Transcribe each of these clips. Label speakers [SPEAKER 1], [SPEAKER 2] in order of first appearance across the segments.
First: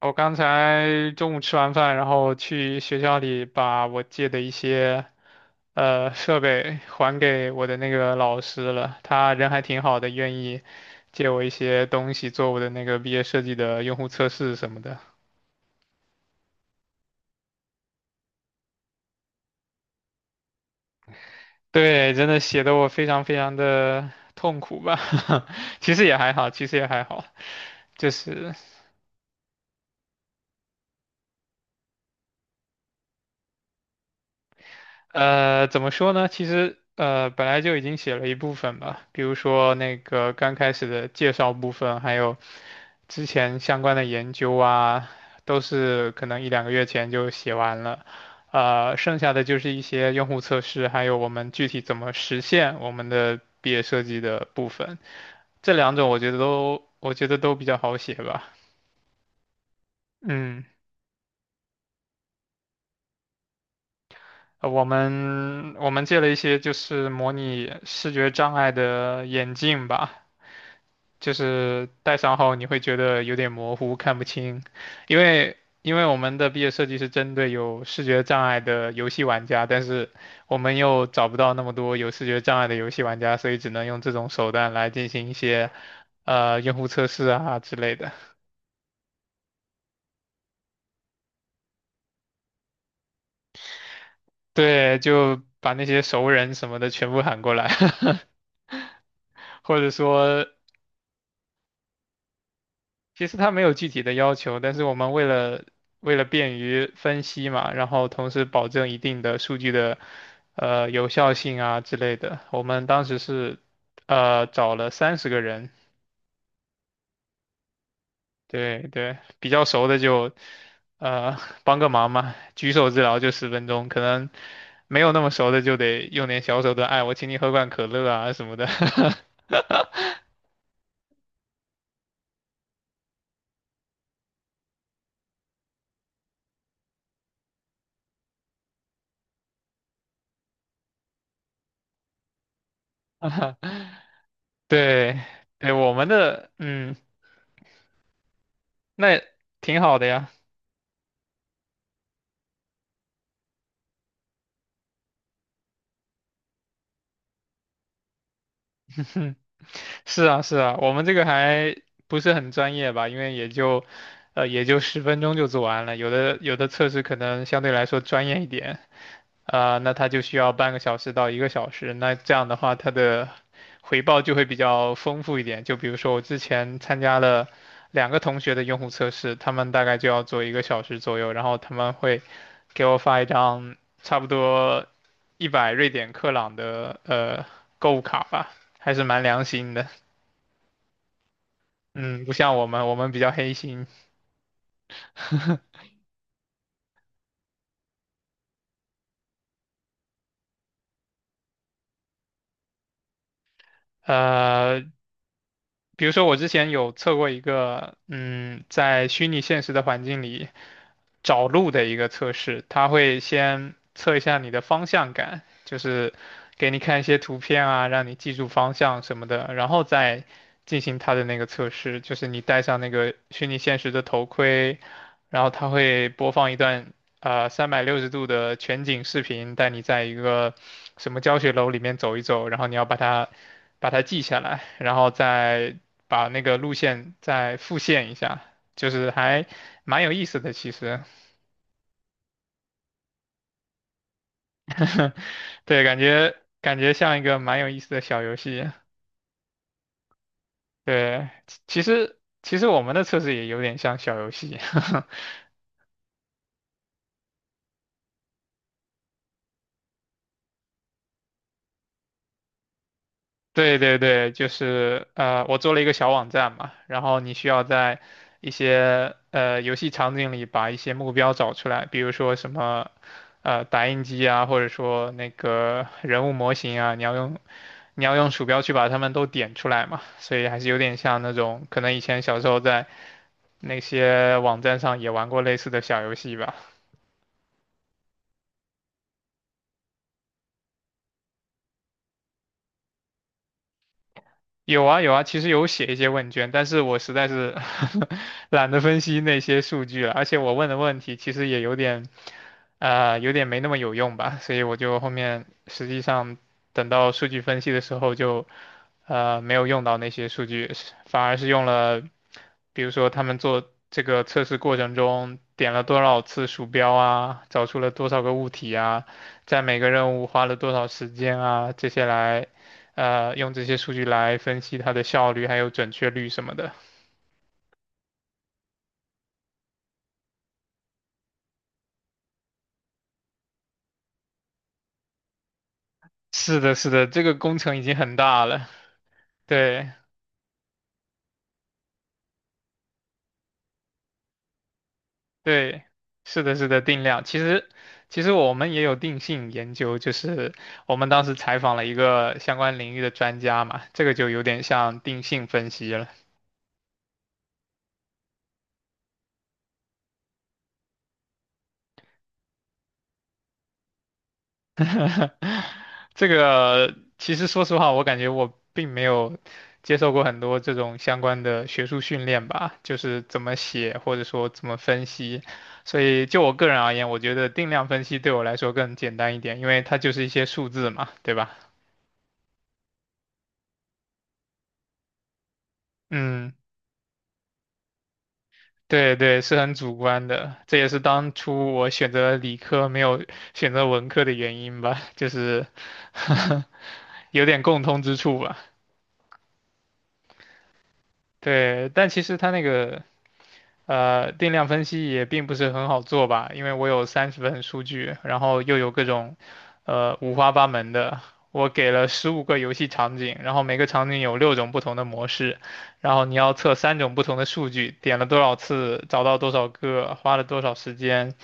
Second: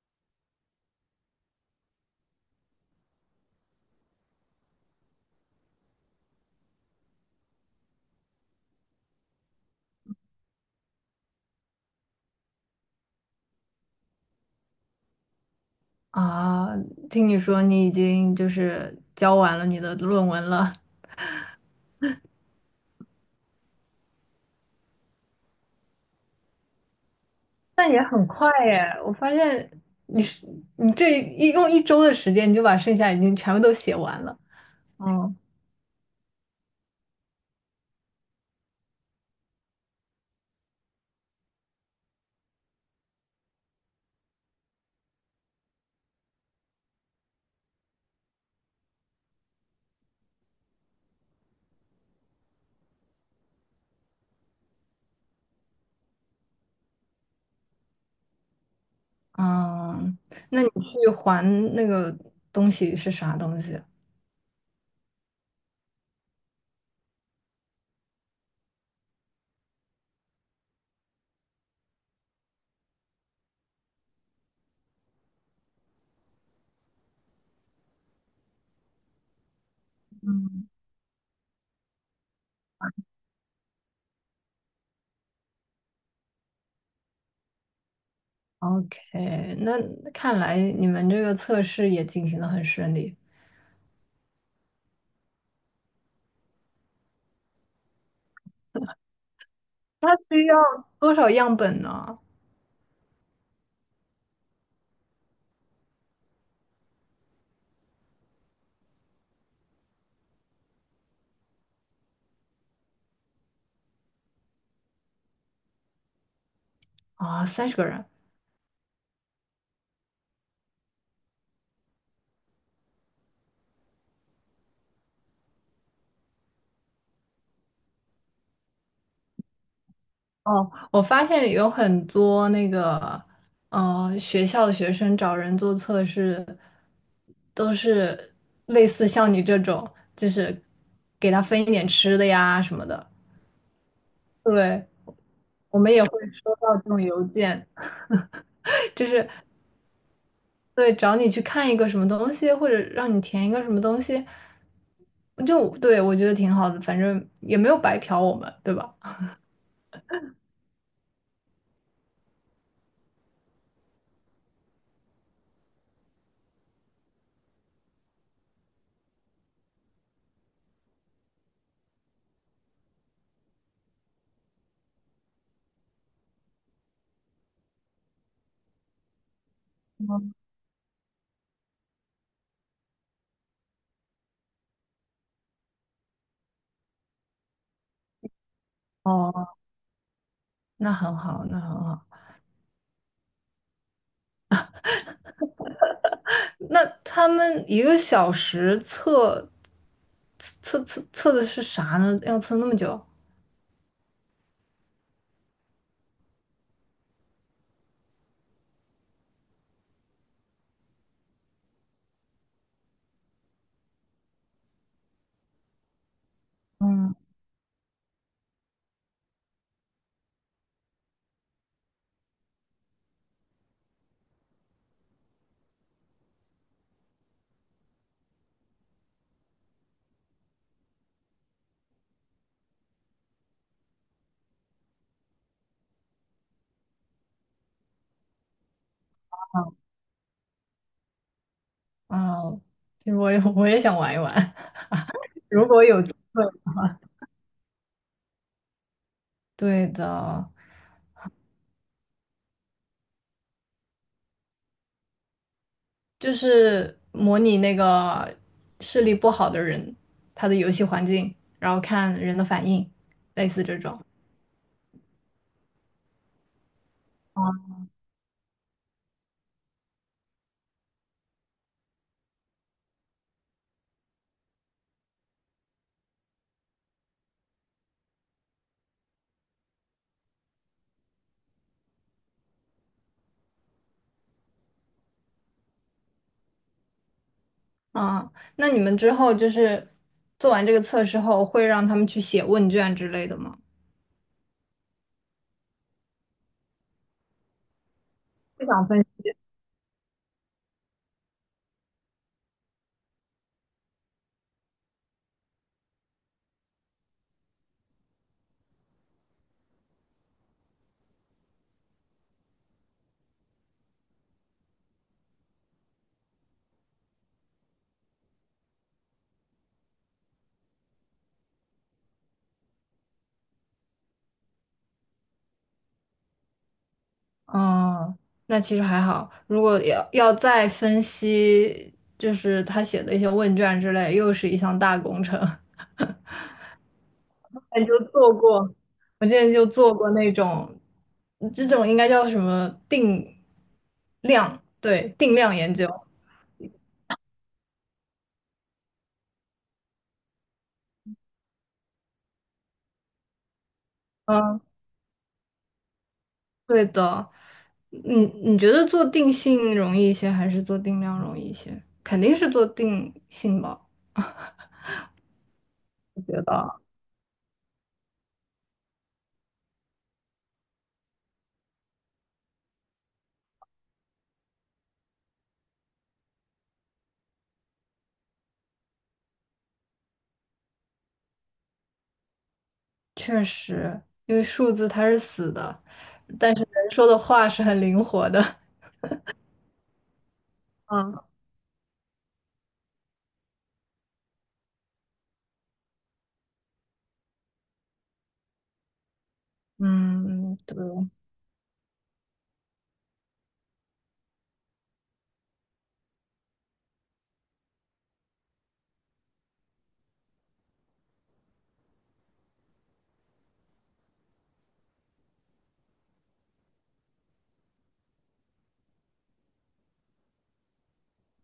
[SPEAKER 1] 我刚才中午吃完饭，然后去学校里把我借的一些设备还给我的那个老师了。他人还挺好的，愿意借我一些东西做我的那个毕业设计的用户测试什么的。
[SPEAKER 2] 啊，听你说你已经交完了你的论文了，
[SPEAKER 1] 对，真的写的我非常非常的痛苦吧，其实也还好，其实也还好，
[SPEAKER 2] 那也
[SPEAKER 1] 就
[SPEAKER 2] 很快
[SPEAKER 1] 是。
[SPEAKER 2] 耶！我发现你是你这一用1周的时间，你就把剩下已经全部都写完了。嗯。
[SPEAKER 1] 怎么说呢？其实本来就已经写了一部分吧，比如说那个刚开始的介绍部分，还有之前相关的研究啊，都是可能一两个月前就写完了。剩下的就是一些用户测试，还有我们具体怎么实现我们的毕业设计的部分。这两种我觉得都，我觉得都比较好写吧。
[SPEAKER 2] 嗯，那
[SPEAKER 1] 嗯，
[SPEAKER 2] 你去还那个东西是啥东西
[SPEAKER 1] 我们借了一些就是模拟视觉障碍的眼镜吧，就是戴上后你会觉得有点模糊，看不清，因为我们的毕业设计是针对有视觉障碍的游戏玩家，但是我们又找不到那么多有视觉障碍的游戏玩家，所以只能用这种手段来进行一些用户测试啊之类的。
[SPEAKER 2] ？OK,那看来你们这个测试也进行的很顺利。
[SPEAKER 1] 对，就把那些熟人什么的全部喊过来，或者
[SPEAKER 2] 它需
[SPEAKER 1] 说
[SPEAKER 2] 要多少样本呢？
[SPEAKER 1] 其实它没有具体的要求，但是我们为了便于分析嘛，然后同时保证一定的数据的有效性啊之类的，我们当时是找了30个人，
[SPEAKER 2] 啊，30个人。
[SPEAKER 1] 对对，比较熟的就呃帮个忙嘛，举手之劳就十分钟，可能没有那么熟的就得用点小手段，哎，我请你喝罐可乐啊什么的，
[SPEAKER 2] 哦，我发现有很多那个，学校的学生找人做测试，都是类似像你这种，就是给他分一点吃的呀什么的。对，
[SPEAKER 1] 对对，
[SPEAKER 2] 我们
[SPEAKER 1] 我
[SPEAKER 2] 也
[SPEAKER 1] 们
[SPEAKER 2] 会
[SPEAKER 1] 的
[SPEAKER 2] 收到这
[SPEAKER 1] 嗯，
[SPEAKER 2] 种邮件，就
[SPEAKER 1] 那
[SPEAKER 2] 是
[SPEAKER 1] 挺好的呀。
[SPEAKER 2] 对找你去看一个什么东西，或者让你填一个什么东西，就对我觉得挺好的，反正也没有白嫖我们，对吧？
[SPEAKER 1] 哼，是啊，是啊，我们这个还不是很专业吧，因为也就，也就十分钟就做完了，有的测试可能相对来说专业一点。啊，那他就需要半个小时到一个小时。那这样的话，他的回报就会比较丰富一点。就比如说我之前参加了两个同学的用户测试，他们大概就要做一个小时左右，然后他们会给我发一张差不多100瑞典克朗的购物卡吧，还是蛮良
[SPEAKER 2] 哦，
[SPEAKER 1] 心的。
[SPEAKER 2] 那很好，那很好。
[SPEAKER 1] 嗯，不像我们，我们比较黑心。
[SPEAKER 2] 那他们1个小时测测的是啥呢？要测那么久？
[SPEAKER 1] 呃，比如说我之前有测过一个，嗯，在虚拟现实的环境里找路的一个测试，它会先测一下你的方向感，就是给你看一
[SPEAKER 2] 嗯，
[SPEAKER 1] 些图片啊，让你记住方向什么的，然后再进行它的那个测试，就是你戴上那个虚拟现实的头盔，然后它会播放一段360度的全景视频，带你在一个什么教学楼里面走一走，然后你要把它记下来，然后再把那个路线再复现一下，就是还蛮有意思的，其实，
[SPEAKER 2] 啊，其实我也想玩一玩，如果
[SPEAKER 1] 对，
[SPEAKER 2] 有机会。
[SPEAKER 1] 感觉像一个蛮有意思的小游戏，
[SPEAKER 2] 对的，
[SPEAKER 1] 对，其实我们的测试也有点像小游戏，
[SPEAKER 2] 就是模拟那个视力不好的人，他的游戏环境，然后看人的反应，类似
[SPEAKER 1] 对
[SPEAKER 2] 这
[SPEAKER 1] 对
[SPEAKER 2] 种。
[SPEAKER 1] 对，就是我做了一个小网站嘛，然后你需
[SPEAKER 2] 啊
[SPEAKER 1] 要在一些游戏场景里把一些目标找出来，比如说什么打印机啊，或者说那个人物模型啊，你要用鼠标去把它们都点出来嘛，所以还是有点像那种可能以前小时候在那些网站上也玩过类似的小游戏吧。
[SPEAKER 2] 啊，那你们之后就是做完这个测试后，会让他们去写问卷之类的吗？
[SPEAKER 1] 有啊有啊，其实有写一些问卷，但是我实在是
[SPEAKER 2] 不
[SPEAKER 1] 懒得
[SPEAKER 2] 想
[SPEAKER 1] 分
[SPEAKER 2] 分。
[SPEAKER 1] 析那些数据了，而且我问的问题其实也有点，有点没那么有用吧，所以我就后面实际上等到数据分析的时候就，没有用到那些数据，反而是用了，比如说他们做这个测试过程中点了多少次鼠标啊，找出了多少个物体啊，在每个任务花了多少时间啊，这些来。用这些数据来分析它的效率还有准确率什么的。
[SPEAKER 2] 哦，那其实还好。如果要再分析，就是他写的一些问卷之类，又是一项大工程。
[SPEAKER 1] 是的，是的，这个工 程已
[SPEAKER 2] 那
[SPEAKER 1] 经
[SPEAKER 2] 就
[SPEAKER 1] 很
[SPEAKER 2] 做
[SPEAKER 1] 大了。
[SPEAKER 2] 过，我之前就
[SPEAKER 1] 对
[SPEAKER 2] 做过那种，这种应该叫什么定量，对，定量研
[SPEAKER 1] 对，
[SPEAKER 2] 究。
[SPEAKER 1] 是的，是的，定量。其实我们也有定性研究，就是我们当时采访了一个相关领域的专家嘛，这个就有
[SPEAKER 2] 嗯，
[SPEAKER 1] 点像定性分析了。
[SPEAKER 2] 对的。你觉得做定性容易一些，还是做定量容易一些？肯定是做定性吧，我
[SPEAKER 1] 这
[SPEAKER 2] 觉得。
[SPEAKER 1] 个其实说实话，我感觉我并没有接受过很多这种相关的学术训练吧，就是怎么写或者说怎么分析。所以就我个人而言，我觉得定量分析对我来说更简单一点，因为它就是一些数字嘛，对吧？
[SPEAKER 2] 确实，因为数字它是死的，
[SPEAKER 1] 嗯，
[SPEAKER 2] 但是人说的话是很灵活的。
[SPEAKER 1] 对对，是很主观的，这也是
[SPEAKER 2] 嗯
[SPEAKER 1] 当初我选择理科没有选择文科的原因吧，就是 有点共通之处吧。
[SPEAKER 2] 嗯，对，
[SPEAKER 1] 对，但其实它那个定量分析也并不是很好做吧，因为我有30份数据，然后又有各种，五花八门的。我给了15个游戏场景，然后每个场景有六种不同的模式，然后你要测三种不同的数据，点了多少次，找到多少个，花了多少时间，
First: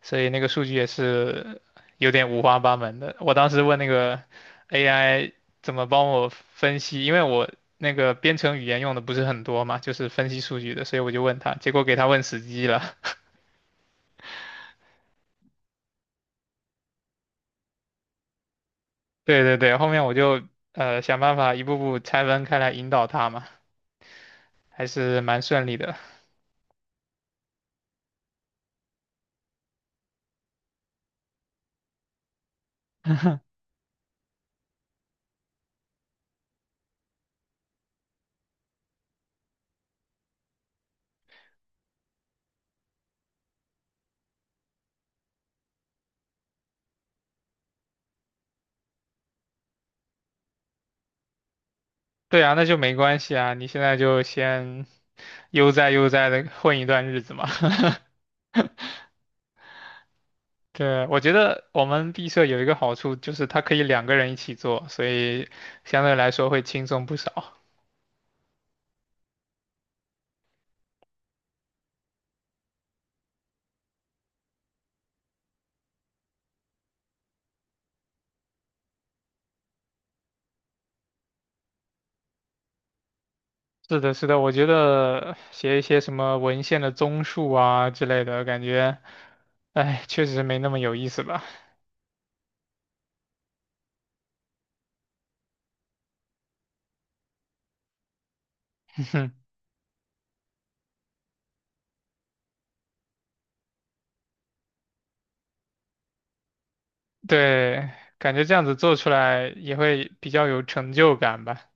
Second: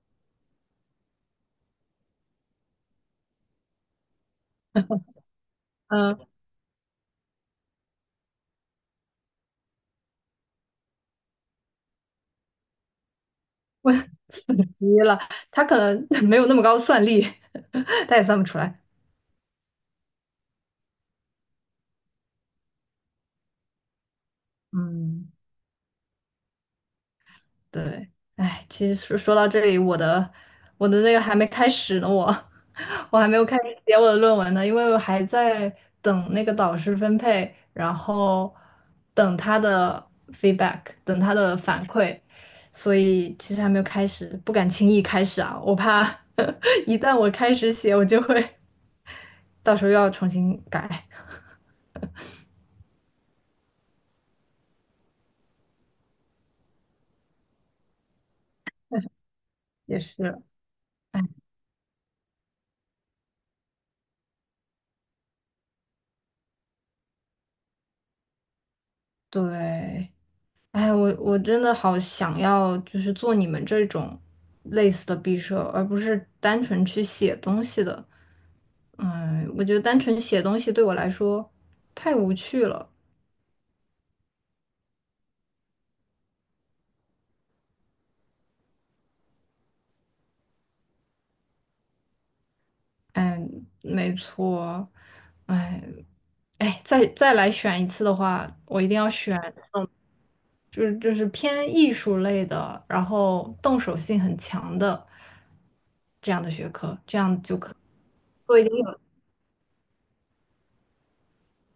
[SPEAKER 1] 所以那个数据也是有点五花八门的。我当时问那个 AI怎么帮
[SPEAKER 2] 嗯，
[SPEAKER 1] 我分析，因为我那个编程语言用的不是很多嘛，就是分析数据的，所以我就问他，结果给他问死机了。
[SPEAKER 2] 我 死机了，他可能 没有那么高算力，他也算不出来。
[SPEAKER 1] 对对对，后面我就想办法一步步拆分开来引导他嘛，还是
[SPEAKER 2] 嗯。
[SPEAKER 1] 蛮顺利的。
[SPEAKER 2] 对，哎，其实说到这里，我的那个还没开始呢，我 我还没有开始写我的论文呢，因为我还在等那个导师分配，然后等他的 feedback,等他的反馈，所以其实还没有开始，不敢轻易开始啊，我怕 一旦我开始写，我就会 到时候又要重新改，
[SPEAKER 1] 对啊，那就没关系啊，你现在就先悠哉悠哉的混一段日子嘛。
[SPEAKER 2] 也是，
[SPEAKER 1] 对，我觉得我们毕设有一个好处，就是它可以两个人一起做，所以相对来说会轻松不少。
[SPEAKER 2] 对，哎，我真的好想要，就是做你们这种类似的毕设，而不是单纯去写东西的。嗯，我觉得单纯写东西对我来说太无趣了。
[SPEAKER 1] 是的，是的，我觉得写一些什么文献的综述啊之类的，感觉，哎，确实没那么有意思吧。
[SPEAKER 2] 哎，没错。哎，哎，再来选一次的话，我一定要 选，嗯，就是偏艺术类的，然后动手性很强的这样的学科，这样就可
[SPEAKER 1] 对，感觉这
[SPEAKER 2] 做一
[SPEAKER 1] 样子
[SPEAKER 2] 点
[SPEAKER 1] 做
[SPEAKER 2] 有
[SPEAKER 1] 出来也会比较有成就感吧。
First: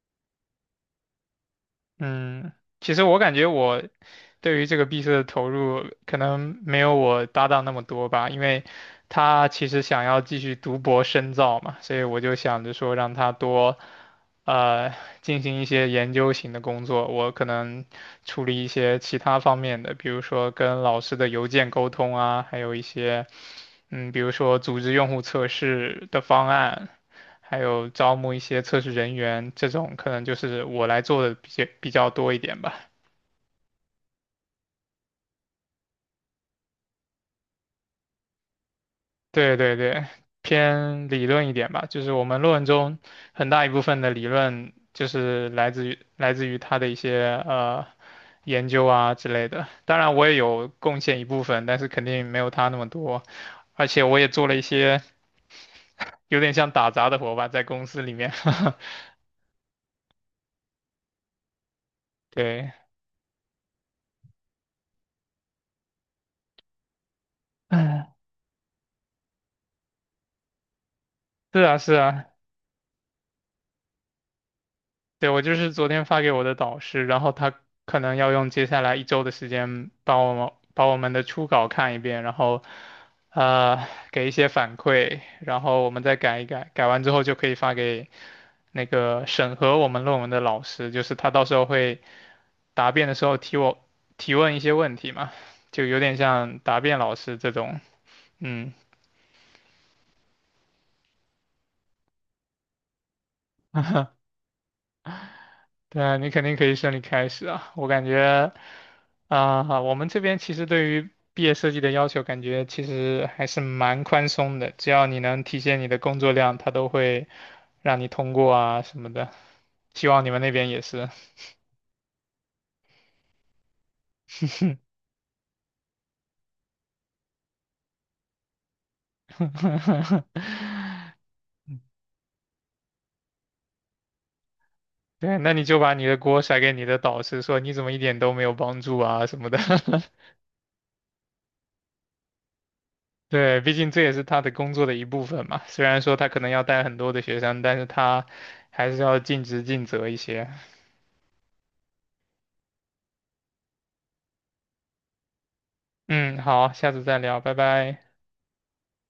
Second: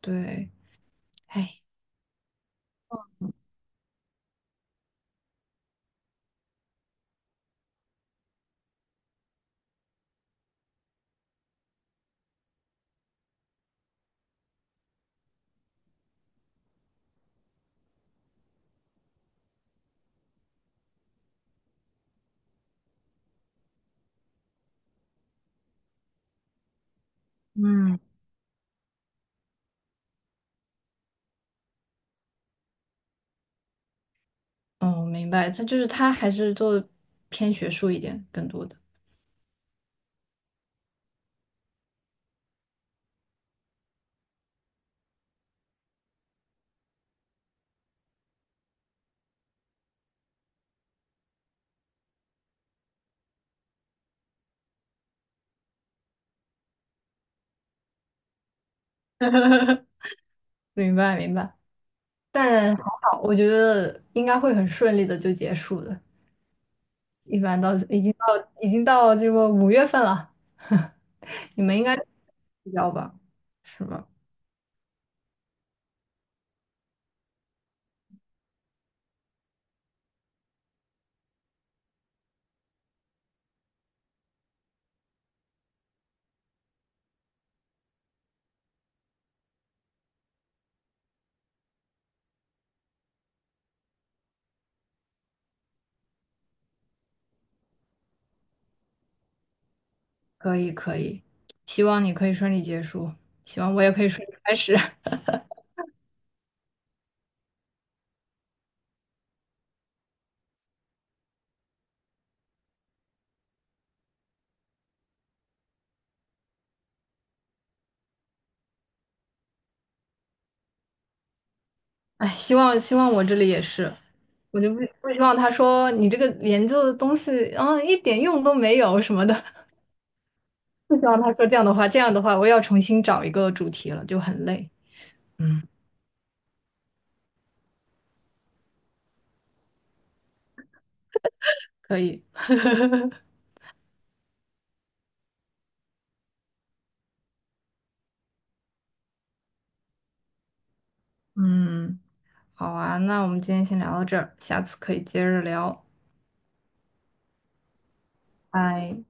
[SPEAKER 2] 对。哎，
[SPEAKER 1] 嗯，其实我感觉我对于这个毕设的投入可能没有我搭档那么多吧，因为他其实想要继续读博深造嘛，所以我就想着说让他多。呃进行一些研究型的工作，我可能处理一些其他方面的，比如说跟老师的邮件沟通啊，还有一些嗯，比如说组织用户测试的方案，还有
[SPEAKER 2] 嗯。
[SPEAKER 1] 招募一些测试人员，这种可能就是我来做的比较多一点吧。
[SPEAKER 2] 哦，明白，他还是做的偏学术一点，更多的。
[SPEAKER 1] 对对对，偏理论一点吧，就是我们论文中很大一部分的理论就是来自于他的一些研究啊之类的。当然我也有贡献一部分，但是肯定没有他那么多，而且我也做了一些有点像打杂的活吧，在公司里面。
[SPEAKER 2] 明白明白，
[SPEAKER 1] 对，
[SPEAKER 2] 但还好，我觉得应该会很顺利的就结束的。一般到已
[SPEAKER 1] 嗯，
[SPEAKER 2] 经到已经到这个5月份了，
[SPEAKER 1] 是
[SPEAKER 2] 你们
[SPEAKER 1] 啊
[SPEAKER 2] 应
[SPEAKER 1] 是
[SPEAKER 2] 该
[SPEAKER 1] 啊，
[SPEAKER 2] 比较吧？是吧？
[SPEAKER 1] 对，我就是昨天发给我的导师，然后他可能要用接下来一周的时间把我们的初稿看一遍，然后呃给一些反馈，然后我们再改一改，改完之后就可以发给那个审核我们论文的老师，就是他到时候会答辩的时候提问一些问题嘛，就有点像答辩老师这种，嗯。
[SPEAKER 2] 可以，可以，希望你可以顺利结束，希望我也可以顺利开始。
[SPEAKER 1] 对啊，你肯定可以顺利开始啊。我感觉啊，我们这边其实对于毕业设计的要求，感觉其实还是蛮宽松的，只要你能体现你的工作量，他都会让你通过啊什么的。希望你们那边也是。
[SPEAKER 2] 哎，希望我这里也是。我就不希望他说你这个研究的东西，嗯，一点用都没有什么的。不希望他说这样的话，这样的话我要重新找一个主题了，就很累。
[SPEAKER 1] 对，那
[SPEAKER 2] 嗯，
[SPEAKER 1] 你就把你的锅甩给你的导师，说你怎么一点都没有帮助啊什么的。
[SPEAKER 2] 可以，
[SPEAKER 1] 对，毕竟这也是他的工作的一部分嘛。虽然说他可能要带很多的学生，但是他还是要尽职尽责一些。
[SPEAKER 2] 嗯，好啊，那我们今天先聊到这儿，下次可以接着聊，
[SPEAKER 1] 嗯，好，下次再聊，拜拜。
[SPEAKER 2] 拜。